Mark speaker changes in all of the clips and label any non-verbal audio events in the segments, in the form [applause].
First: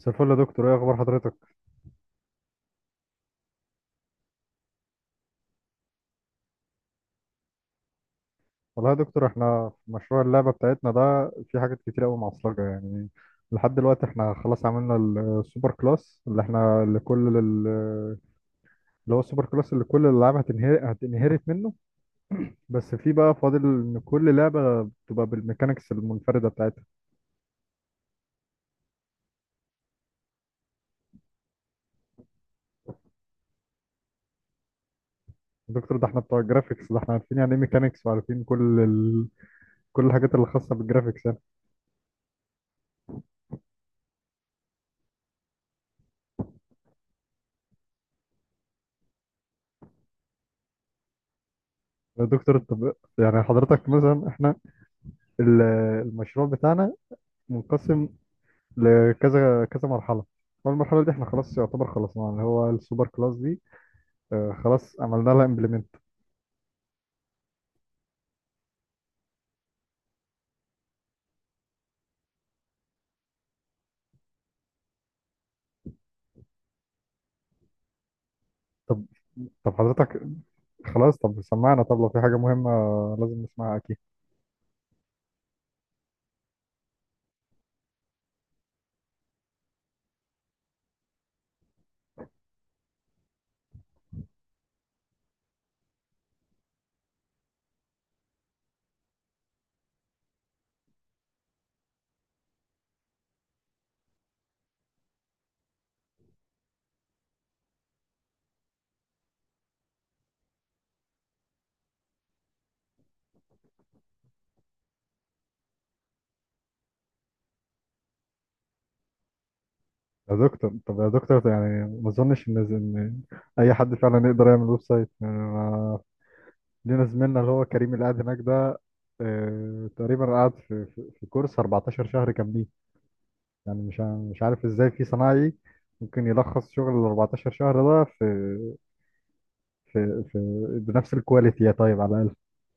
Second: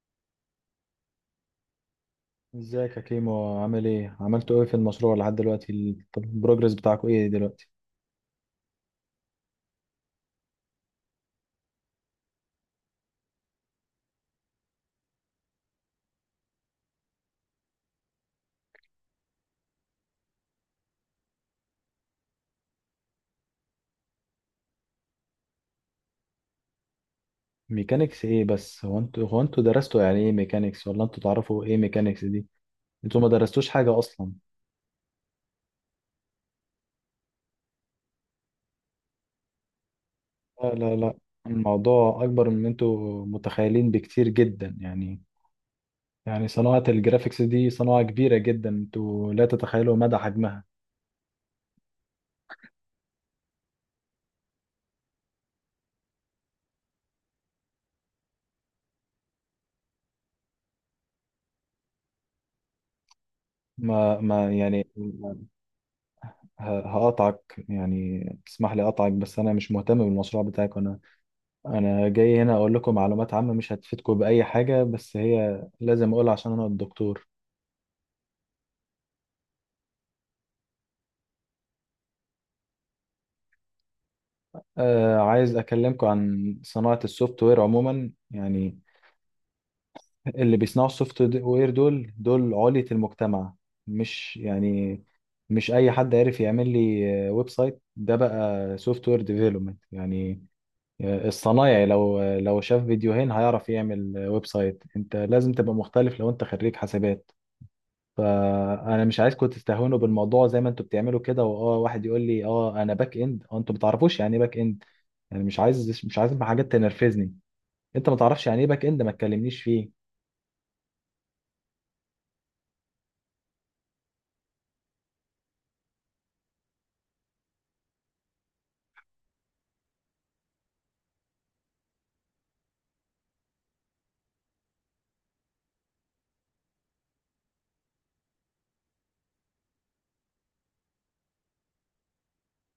Speaker 1: مساء الفل يا دكتور، ايه اخبار حضرتك؟
Speaker 2: ازيك يا كيمو؟ عامل ايه؟ عملتوا ايه في المشروع لحد دلوقتي طب البروجرس بتاعكم ايه دلوقتي؟
Speaker 1: والله يا دكتور احنا في مشروع اللعبه بتاعتنا ده في حاجات كتير قوي معصلجه يعني. لحد دلوقتي احنا خلاص عملنا السوبر كلاس اللي احنا لكل ال- اللي هو السوبر كلاس اللي كل الالعاب هتنهرت منه. بس في بقى فاضل ان كل لعبه بتبقى بالميكانيكس المنفرده بتاعتها.
Speaker 2: ميكانيكس ايه بس؟ هو انتوا درستوا يعني ايه ميكانيكس؟ ولا انتوا تعرفوا ايه ميكانيكس دي؟ انتوا ما درستوش حاجة اصلا.
Speaker 1: يا دكتور ده احنا بتوع الجرافيكس، ده احنا عارفين يعني ايه ميكانيكس وعارفين كل الحاجات اللي
Speaker 2: لا
Speaker 1: خاصه
Speaker 2: لا لا.
Speaker 1: بالجرافيكس يعني.
Speaker 2: الموضوع اكبر من انتوا متخيلين بكتير جدا يعني. يعني صناعة الجرافيكس دي صناعة كبيرة جدا، انتوا لا تتخيلوا مدى حجمها.
Speaker 1: يا دكتور طب، يعني حضرتك مثلا احنا ال- المشروع بتاعنا منقسم لكذا كذا مرحله، والمرحله دي احنا خلاص يعتبر خلصناها اللي هو السوبر كلاس دي.
Speaker 2: ما يعني
Speaker 1: خلاص عملنا لها امبلمنت.
Speaker 2: هقطعك يعني، تسمح لي اقطعك، بس انا مش مهتم بالمشروع بتاعك. انا جاي هنا اقول لكم معلومات عامة مش هتفيدكم بأي حاجة، بس هي لازم اقولها عشان انا الدكتور.
Speaker 1: طب طب حضرتك، خلاص طب سمعنا، طب لو في حاجه مهمه لازم نسمعها اكيد.
Speaker 2: آه، عايز اكلمكم عن صناعة السوفت وير عموما يعني. اللي بيصنعوا السوفت وير دول دول علية المجتمع، مش يعني مش اي حد عارف يعمل لي ويب سايت ده بقى سوفت وير ديفلوبمنت يعني. الصنايعي لو شاف فيديوهين هيعرف يعمل ويب سايت. انت لازم تبقى مختلف لو انت خريج حسابات. فانا مش عايزكم تستهونوا بالموضوع زي ما انتوا بتعملوا كده، واه واحد يقول لي اه انا باك اند اه، انتوا ما تعرفوش يعني ايه باك اند. يعني مش عايز حاجات تنرفزني. انت ما تعرفش يعني ايه باك اند، ما تكلمنيش فيه.
Speaker 1: يا دكتور طب، يا دكتور، يعني ما اظنش ان اي حد فعلا يقدر يعمل ويب سايت يعني لينا زميلنا اللي هو كريم اللي قاعد هناك ده. تقريبا قعد في كورس 14 شهر كاملين. يعني مش عارف ازاي في صنايعي ممكن يلخص شغل ال 14 شهر ده في بنفس الكواليتي يا طيب على الأقل.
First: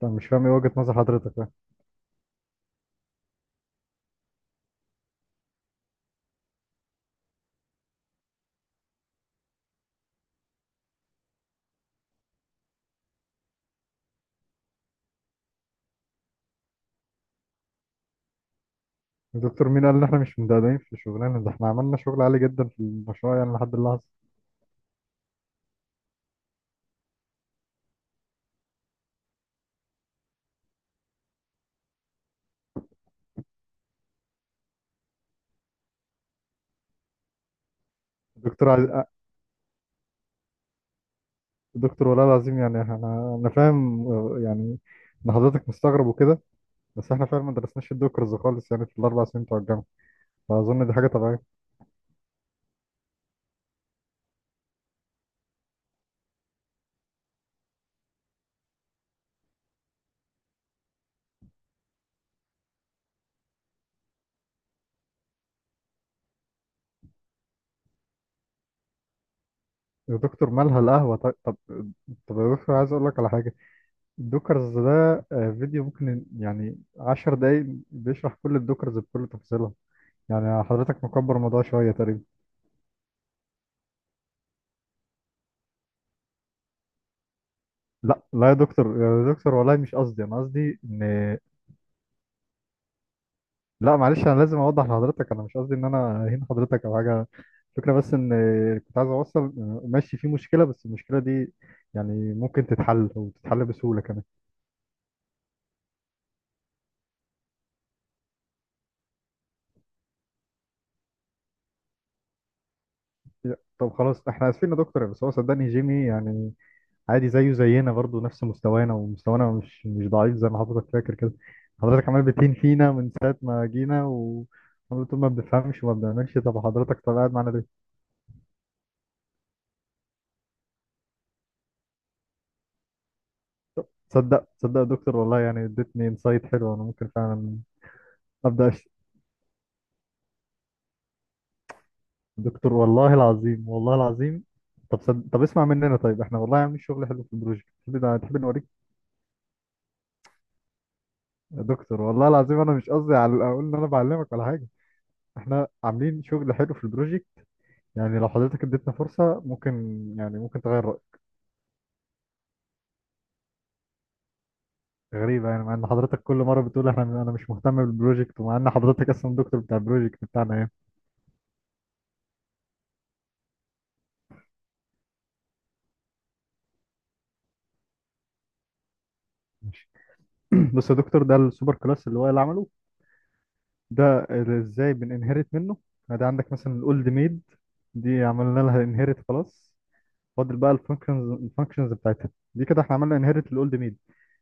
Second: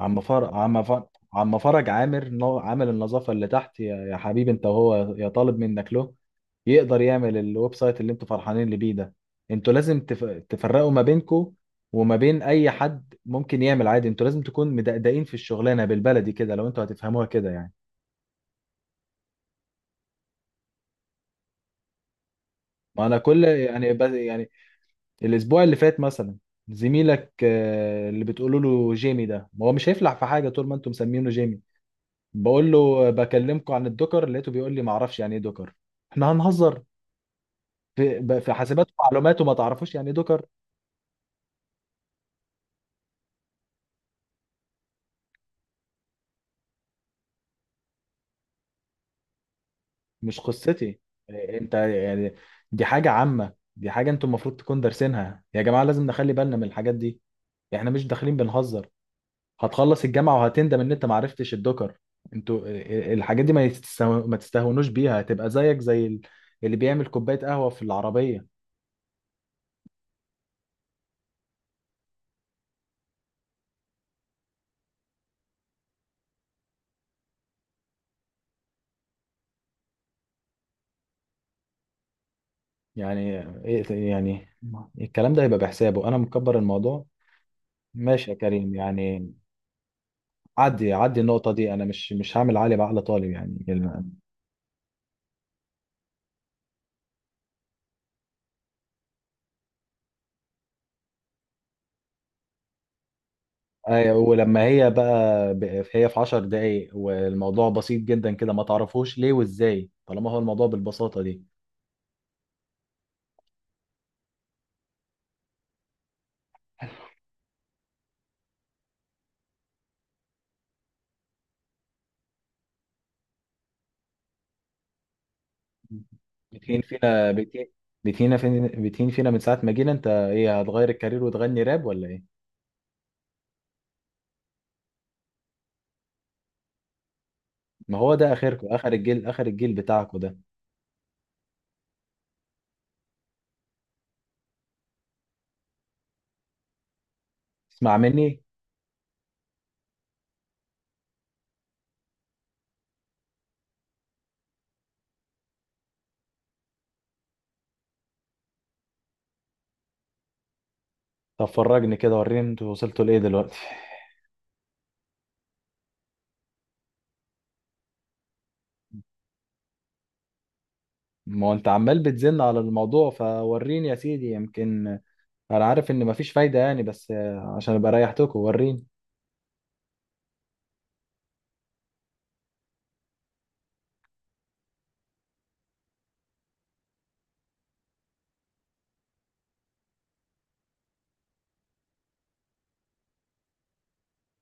Speaker 1: طب
Speaker 2: عم
Speaker 1: مش فاهم
Speaker 2: فرج
Speaker 1: ايه وجهة
Speaker 2: عم
Speaker 1: نظر
Speaker 2: فرج
Speaker 1: حضرتك بقى.
Speaker 2: عم فرج عامل النظافه اللي تحت، يا حبيبي، انت وهو يا طالب منك له يقدر يعمل الويب سايت اللي انتوا فرحانين اللي بيه ده. انتوا لازم تفرقوا ما بينكم وما بين اي حد ممكن يعمل عادي. انتوا لازم تكون مدقدقين في الشغلانه، بالبلدي كده لو انتوا هتفهموها كده يعني.
Speaker 1: الدكتور مين قال ان احنا مش مدقدقين في الشغلانة؟ ده احنا عملنا شغل عالي جدا في
Speaker 2: ما انا
Speaker 1: المشروع
Speaker 2: كل
Speaker 1: يعني لحد
Speaker 2: يعني
Speaker 1: اللحظة.
Speaker 2: بس يعني الاسبوع اللي فات مثلا، زميلك اللي بتقولوا له جيمي ده ما هو مش هيفلح في حاجه طول ما انتم مسمينه جيمي. بقول له بكلمكم عن الدوكر، لقيته بيقول لي ما اعرفش يعني ايه دوكر. احنا هنهزر؟ في في
Speaker 1: دكتور
Speaker 2: حاسبات
Speaker 1: عز...
Speaker 2: ومعلومات وما تعرفوش يعني ايه دوكر؟
Speaker 1: دكتور والله العظيم، يعني انا فاهم يعني ان حضرتك مستغرب وكده، بس احنا فعلا ما درسناش الدوكرز خالص يعني في الاربع سنين بتوع الجامعة.
Speaker 2: مش
Speaker 1: فاظن دي
Speaker 2: قصتي.
Speaker 1: حاجة طبيعية.
Speaker 2: انت يعني دي حاجه عامه، دي حاجه انتم المفروض تكون دارسينها، يا جماعه لازم نخلي بالنا من الحاجات دي. احنا مش داخلين بنهزر. هتخلص الجامعة وهتندم ان انت معرفتش الدكر. انتوا الحاجات دي ما تستهونوش بيها، هتبقى زيك زي اللي بيعمل كوباية قهوة في العربية.
Speaker 1: يا دكتور مالها القهوة طيب؟ طب يا دكتور، عايز اقول لك على حاجة. الدوكرز ده فيديو ممكن يعني عشر دقايق بيشرح كل الدوكرز بكل تفصيلها. يعني حضرتك مكبر الموضوع شوية تقريبا.
Speaker 2: يعني يعني الكلام ده هيبقى بحسابه، انا مكبر الموضوع؟
Speaker 1: لا
Speaker 2: ماشي يا
Speaker 1: لا يا
Speaker 2: كريم
Speaker 1: دكتور، يا
Speaker 2: يعني.
Speaker 1: دكتور والله مش قصدي، أنا قصدي
Speaker 2: عدي
Speaker 1: إن...
Speaker 2: النقطة دي. انا مش هعمل علي بعقل طالب يعني
Speaker 1: لا معلش، أنا لازم أوضح لحضرتك، أنا مش قصدي إن أنا أهين حضرتك أو حاجة. الفكرة بس إن كنت عايز أوصل، ماشي في مشكلة، بس المشكلة دي يعني ممكن تتحل وتتحل بسهولة كمان.
Speaker 2: ولما هي بقى هي في 10 دقايق والموضوع بسيط جدا كده، ما تعرفوش ليه وازاي طالما هو الموضوع بالبساطة دي؟
Speaker 1: طب خلاص إحنا آسفين يا دكتور، بس هو صدقني جيمي يعني عادي زيه زينا برضو نفس مستوانا، ومستوانا مش ضعيف زي ما حضرتك فاكر كده. حضرتك عمال بتهين فينا من ساعة ما جينا و عمال تقول ما بنفهمش وما بنعملش. طب
Speaker 2: بتهين
Speaker 1: حضرتك طب
Speaker 2: فينا
Speaker 1: قاعد معانا
Speaker 2: بتهين
Speaker 1: ليه؟
Speaker 2: بتهينا فين بتهين فينا من ساعة ما جينا؟ انت ايه، هتغير الكارير وتغني راب ولا ايه؟
Speaker 1: تصدق يا دكتور والله، يعني اديتني انسايت حلو، انا ممكن فعلا...
Speaker 2: ما هو ده اخركم،
Speaker 1: ابدا أشت...
Speaker 2: اخر الجيل اخر الجيل بتاعكم ده.
Speaker 1: دكتور والله العظيم والله العظيم. طب اسمع مننا طيب، احنا والله عاملين شغل حلو في البروجكت،
Speaker 2: اسمع
Speaker 1: تحب
Speaker 2: مني.
Speaker 1: نوريك؟ يا دكتور والله العظيم، انا مش قصدي على اقول ان انا بعلمك ولا حاجه. احنا عاملين شغل حلو في البروجكت، يعني لو حضرتك اديتنا فرصة ممكن يعني ممكن تغير رأيك.
Speaker 2: طب فرجني كده، وريني انتوا وصلتوا لايه دلوقتي.
Speaker 1: غريبة يعني، مع ان حضرتك كل مرة بتقول احنا انا مش مهتم بالبروجكت، ومع ان حضرتك اصلا دكتور بتاع البروجكت بتاعنا يعني.
Speaker 2: [laughs] ما هو انت عمال بتزن على الموضوع، فوريني يا سيدي. يمكن انا عارف ان مفيش فايدة يعني، بس عشان ابقى ريحتكم وريني.
Speaker 1: ماشي. [clears throat] بص يا دكتور، ده السوبر كلاس اللي هو اللي عمله ده، اللي ازاي بننهرت منه. يعني ده عندك مثلا الاولد ميد، دي عملنا لها انهرت خلاص. فاضل بقى الفانكشنز بتاعتها دي كده. احنا عملنا انهرت الاولد ميد.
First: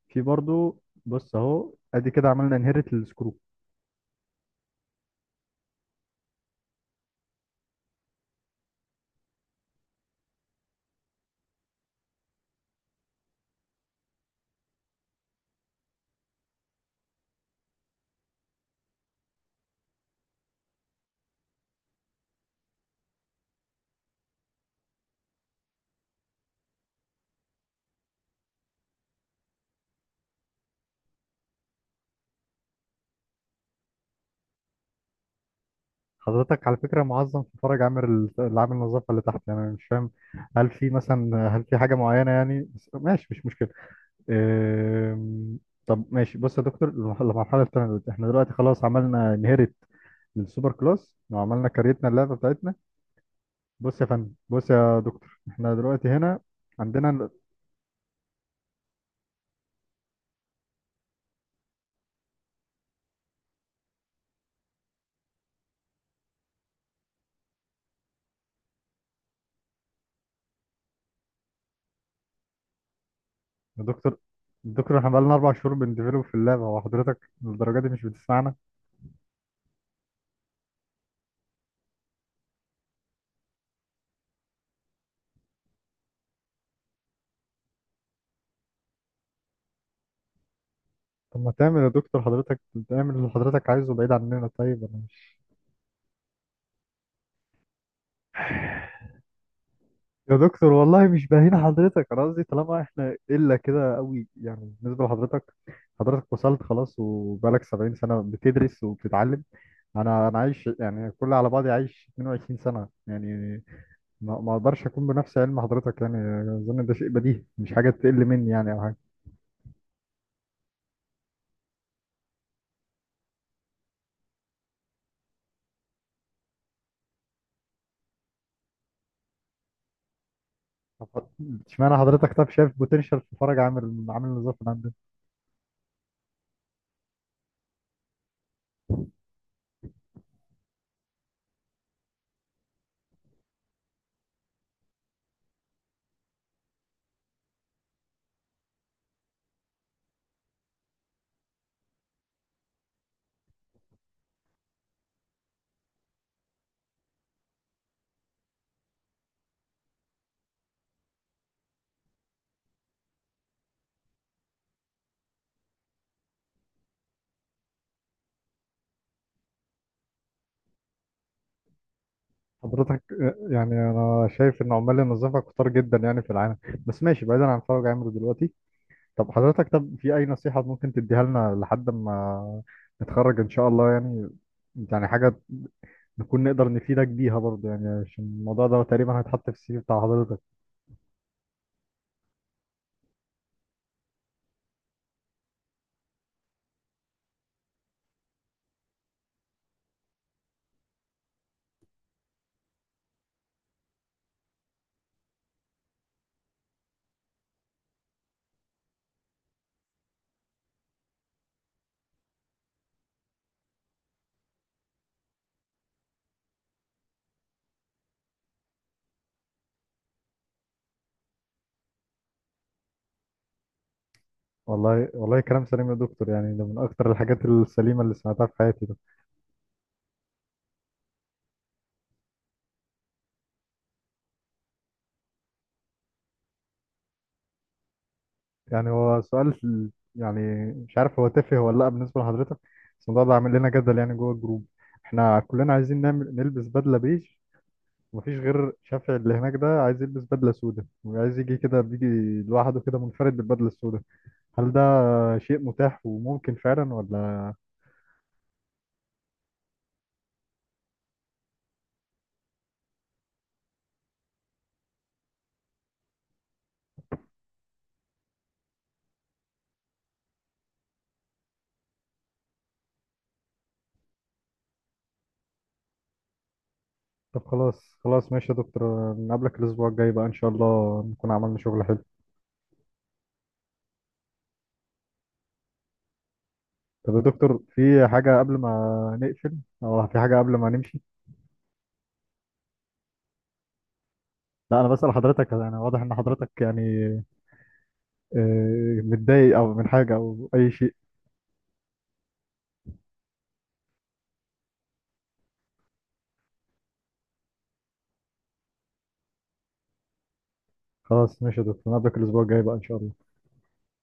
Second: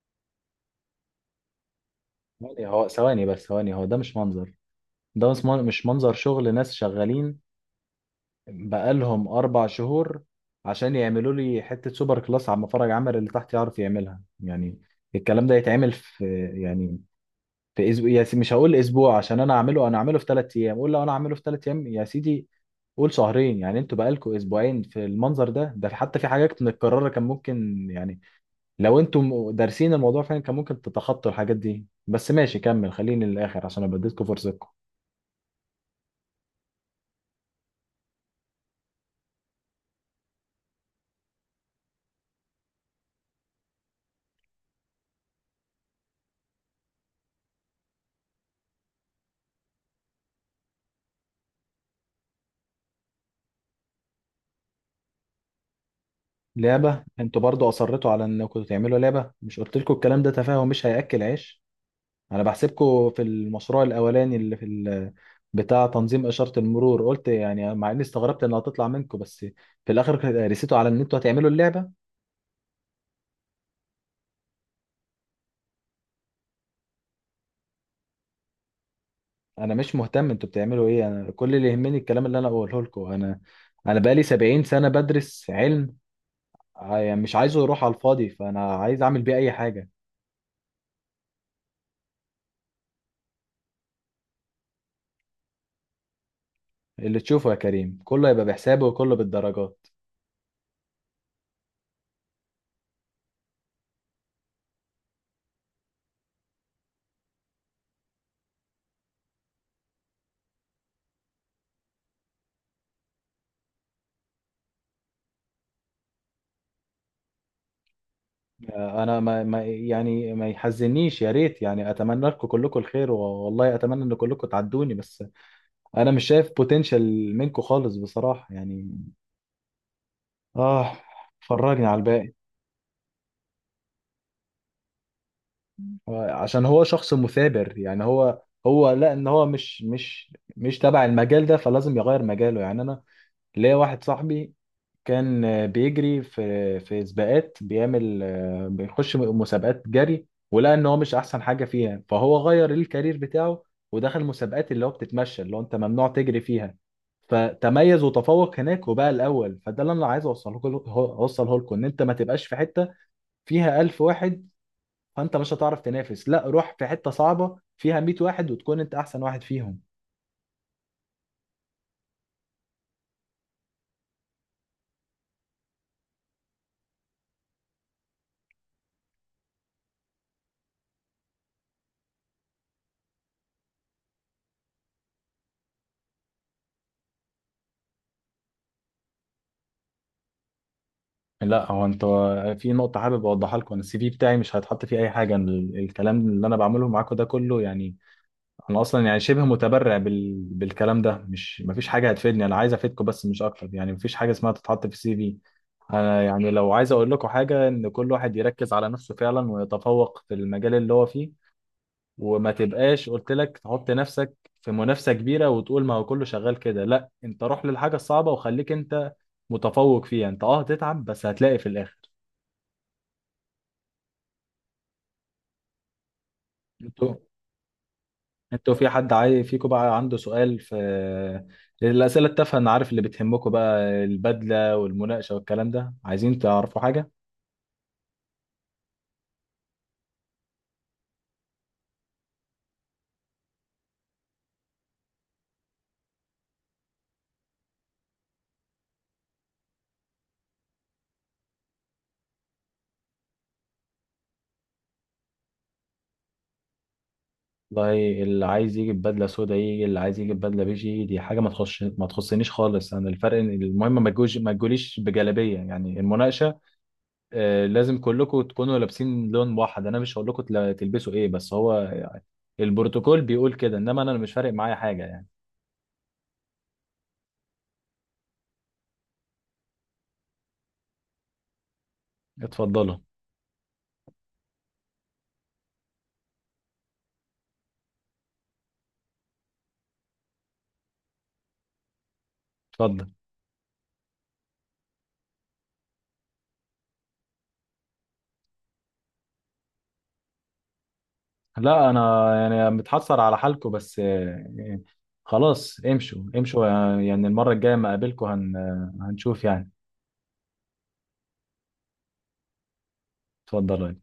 Speaker 1: في برضو بص اهو ادي كده عملنا
Speaker 2: ثواني هو
Speaker 1: انهرت
Speaker 2: ثواني
Speaker 1: السكرو.
Speaker 2: بس ثواني هو ده مش منظر. ده مش منظر شغل ناس شغالين بقالهم 4 شهور عشان يعملوا لي حتة سوبر كلاس على مفرج عمل اللي تحت يعرف يعملها يعني. الكلام ده يتعمل في يعني في أسبوع يا سيدي. مش هقول أسبوع عشان أنا أعمله، أنا أعمله في 3 أيام. قول لو أنا أعمله في 3 أيام يا سيدي، قول شهرين، يعني انتوا بقالكوا اسبوعين في المنظر ده، ده حتى في حاجات متكررة كان ممكن يعني لو انتوا دارسين الموضوع فعلا كان ممكن تتخطوا الحاجات دي. بس ماشي، كمل خليني للآخر عشان أنا بديتكم فرصتكم.
Speaker 1: حضرتك على فكرة، معظم في فرج عامل النظافة اللي تحت يعني، أنا مش فاهم. هل في مثلا هل في حاجة معينة يعني؟ بس ماشي مش مشكلة. أم، طب ماشي. بص يا دكتور، المرحلة التانية دلوقتي، احنا دلوقتي خلاص عملنا انهيرت للسوبر كلاس، وعملنا كريتنا اللعبة بتاعتنا. بص يا فندم، بص يا دكتور احنا دلوقتي هنا،
Speaker 2: لعبة؟
Speaker 1: عندنا
Speaker 2: انتوا برضو اصرتوا على انكم تعملوا لعبة؟ مش قلت لكم الكلام ده تفاهه مش هياكل عيش؟ انا بحسبكم في المشروع الاولاني اللي في بتاع تنظيم اشارة المرور، قلت يعني مع اني استغربت انها هتطلع منكم، بس في الاخر رسيتوا على ان انتوا هتعملوا اللعبة.
Speaker 1: يا دكتور، دكتور احنا بقالنا أربع شهور بنديفلوب في اللعبة، وحضرتك للدرجة دي مش بتسمعنا.
Speaker 2: انا مش مهتم انتوا بتعملوا ايه، انا كل اللي يهمني الكلام اللي انا اقوله لكم. انا انا بقالي 70 سنة بدرس علم، يعني مش عايزه يروح على الفاضي، فانا عايز اعمل بيه اي حاجة.
Speaker 1: طب ما تعمل يا دكتور، حضرتك تعمل اللي حضرتك عايزه بعيد عننا. طيب أنا،
Speaker 2: اللي تشوفه يا كريم كله يبقى بحسابه وكله بالدرجات.
Speaker 1: يا دكتور والله مش باهين حضرتك، انا قصدي طالما احنا قله كده قوي يعني بالنسبه لحضرتك. حضرتك وصلت خلاص وبقالك 70 سنه بتدرس وبتتعلم. انا عايش يعني كل على بعضي عايش 22 سنه يعني، ما اقدرش اكون بنفس علم حضرتك يعني. اظن ده شيء بديهي، مش حاجه تقل مني يعني او حاجه.
Speaker 2: انا ما يعني ما يحزنيش، يا ريت يعني اتمنى لكم كلكم الخير والله اتمنى ان كلكم تعدوني، بس انا مش شايف بوتنشال منكم خالص بصراحة يعني. اه.
Speaker 1: طب
Speaker 2: فرجني
Speaker 1: اشمعنى
Speaker 2: على الباقي.
Speaker 1: حضرتك طب شايف بوتنشال في فرج عامل النظافه اللي عندنا؟
Speaker 2: عشان هو شخص مثابر يعني. هو لا، ان هو مش تبع المجال ده فلازم يغير مجاله يعني. انا ليا واحد صاحبي، كان بيجري في سباقات، بيعمل بيخش مسابقات جري، ولقى ان هو مش احسن حاجه فيها فهو غير الكارير بتاعه، ودخل مسابقات اللي هو بتتمشى، اللي هو انت ممنوع تجري فيها. فتميز وتفوق هناك وبقى الاول. فده اللي انا عايز اوصله لكم، ان انت ما تبقاش في حته فيها 1000 واحد فانت مش هتعرف تنافس. لا، روح في حته صعبه فيها 100 واحد وتكون انت احسن واحد فيهم.
Speaker 1: حضرتك يعني انا شايف ان عمال النظافه كتار جدا يعني في العالم. بس ماشي بعيدا عن فرج عامل دلوقتي. طب حضرتك، طب في أي نصيحة ممكن تديها لنا لحد ما نتخرج إن شاء الله يعني، يعني حاجة نكون نقدر نفيدك بيها برضه يعني عشان الموضوع ده تقريبا هيتحط في السي في بتاع حضرتك.
Speaker 2: لا هو انت، في نقطة حابب اوضحها لكم. انا السي في بتاعي مش هيتحط فيه اي حاجة. أنا الكلام اللي انا بعمله معاكم ده كله يعني، انا اصلا يعني شبه متبرع بالكلام ده، مش مفيش حاجة هتفيدني. انا عايز افيدكم بس، مش اكتر يعني. مفيش حاجة اسمها تتحط في السي في. انا يعني لو عايز اقول لكم حاجة، ان كل واحد يركز على نفسه فعلا ويتفوق في المجال اللي هو فيه. وما تبقاش قلت لك تحط نفسك في منافسة كبيرة وتقول ما هو كله شغال كده. لا انت روح للحاجة الصعبة وخليك انت متفوق فيها. انت اه هتتعب، بس هتلاقي في الاخر.
Speaker 1: والله والله كلام سليم يا دكتور، يعني ده من أكتر
Speaker 2: انتوا
Speaker 1: الحاجات السليمة اللي سمعتها في
Speaker 2: انتوا
Speaker 1: حياتي
Speaker 2: في
Speaker 1: ده.
Speaker 2: حد عايز فيكم بقى عنده سؤال في الأسئلة التافهة؟ انا عارف اللي بتهمكم بقى، البدلة والمناقشة والكلام ده. عايزين تعرفوا حاجة؟
Speaker 1: يعني هو سؤال يعني مش عارف هو تافه ولا لأ بالنسبة لحضرتك، بس الموضوع ده عامل لنا جدل يعني جوه الجروب. احنا كلنا عايزين نعمل نلبس بدلة بيج، مفيش غير شافعي اللي هناك ده عايز يلبس بدلة سوداء وعايز يجي كده بيجي لوحده كده منفرد بالبدلة السوداء. هل ده شيء متاح وممكن فعلا ولا؟
Speaker 2: والله اللي عايز يجي بدلة سودا يجي، اللي عايز يجي بدلة بيجي. دي حاجة ما تخش ما تخصنيش خالص، انا الفرق إن المهم ما تجوش ما تجوليش بجلابية يعني. المناقشة لازم كلكم تكونوا لابسين لون واحد. انا مش هقول لكم تلبسوا ايه، بس هو البروتوكول بيقول كده، انما انا مش فارق معايا حاجة يعني.
Speaker 1: طب خلاص خلاص ماشي يا دكتور، نقابلك الأسبوع الجاي بقى إن شاء الله نكون عملنا شغل حلو.
Speaker 2: اتفضلوا.
Speaker 1: طب يا دكتور، في حاجة قبل ما نقفل أو في حاجة قبل ما نمشي؟
Speaker 2: اتفضل.
Speaker 1: لا أنا بسأل حضرتك، أنا واضح إن حضرتك يعني متضايق أو من حاجة أو أي شيء.
Speaker 2: لا انا يعني متحسر على حالكم، بس خلاص امشوا امشوا. يعني المره الجايه ما اقابلكم هنشوف يعني.
Speaker 1: خلاص ماشي يا دكتور، نقابلك الأسبوع الجاي بقى إن شاء الله.
Speaker 2: اتفضل.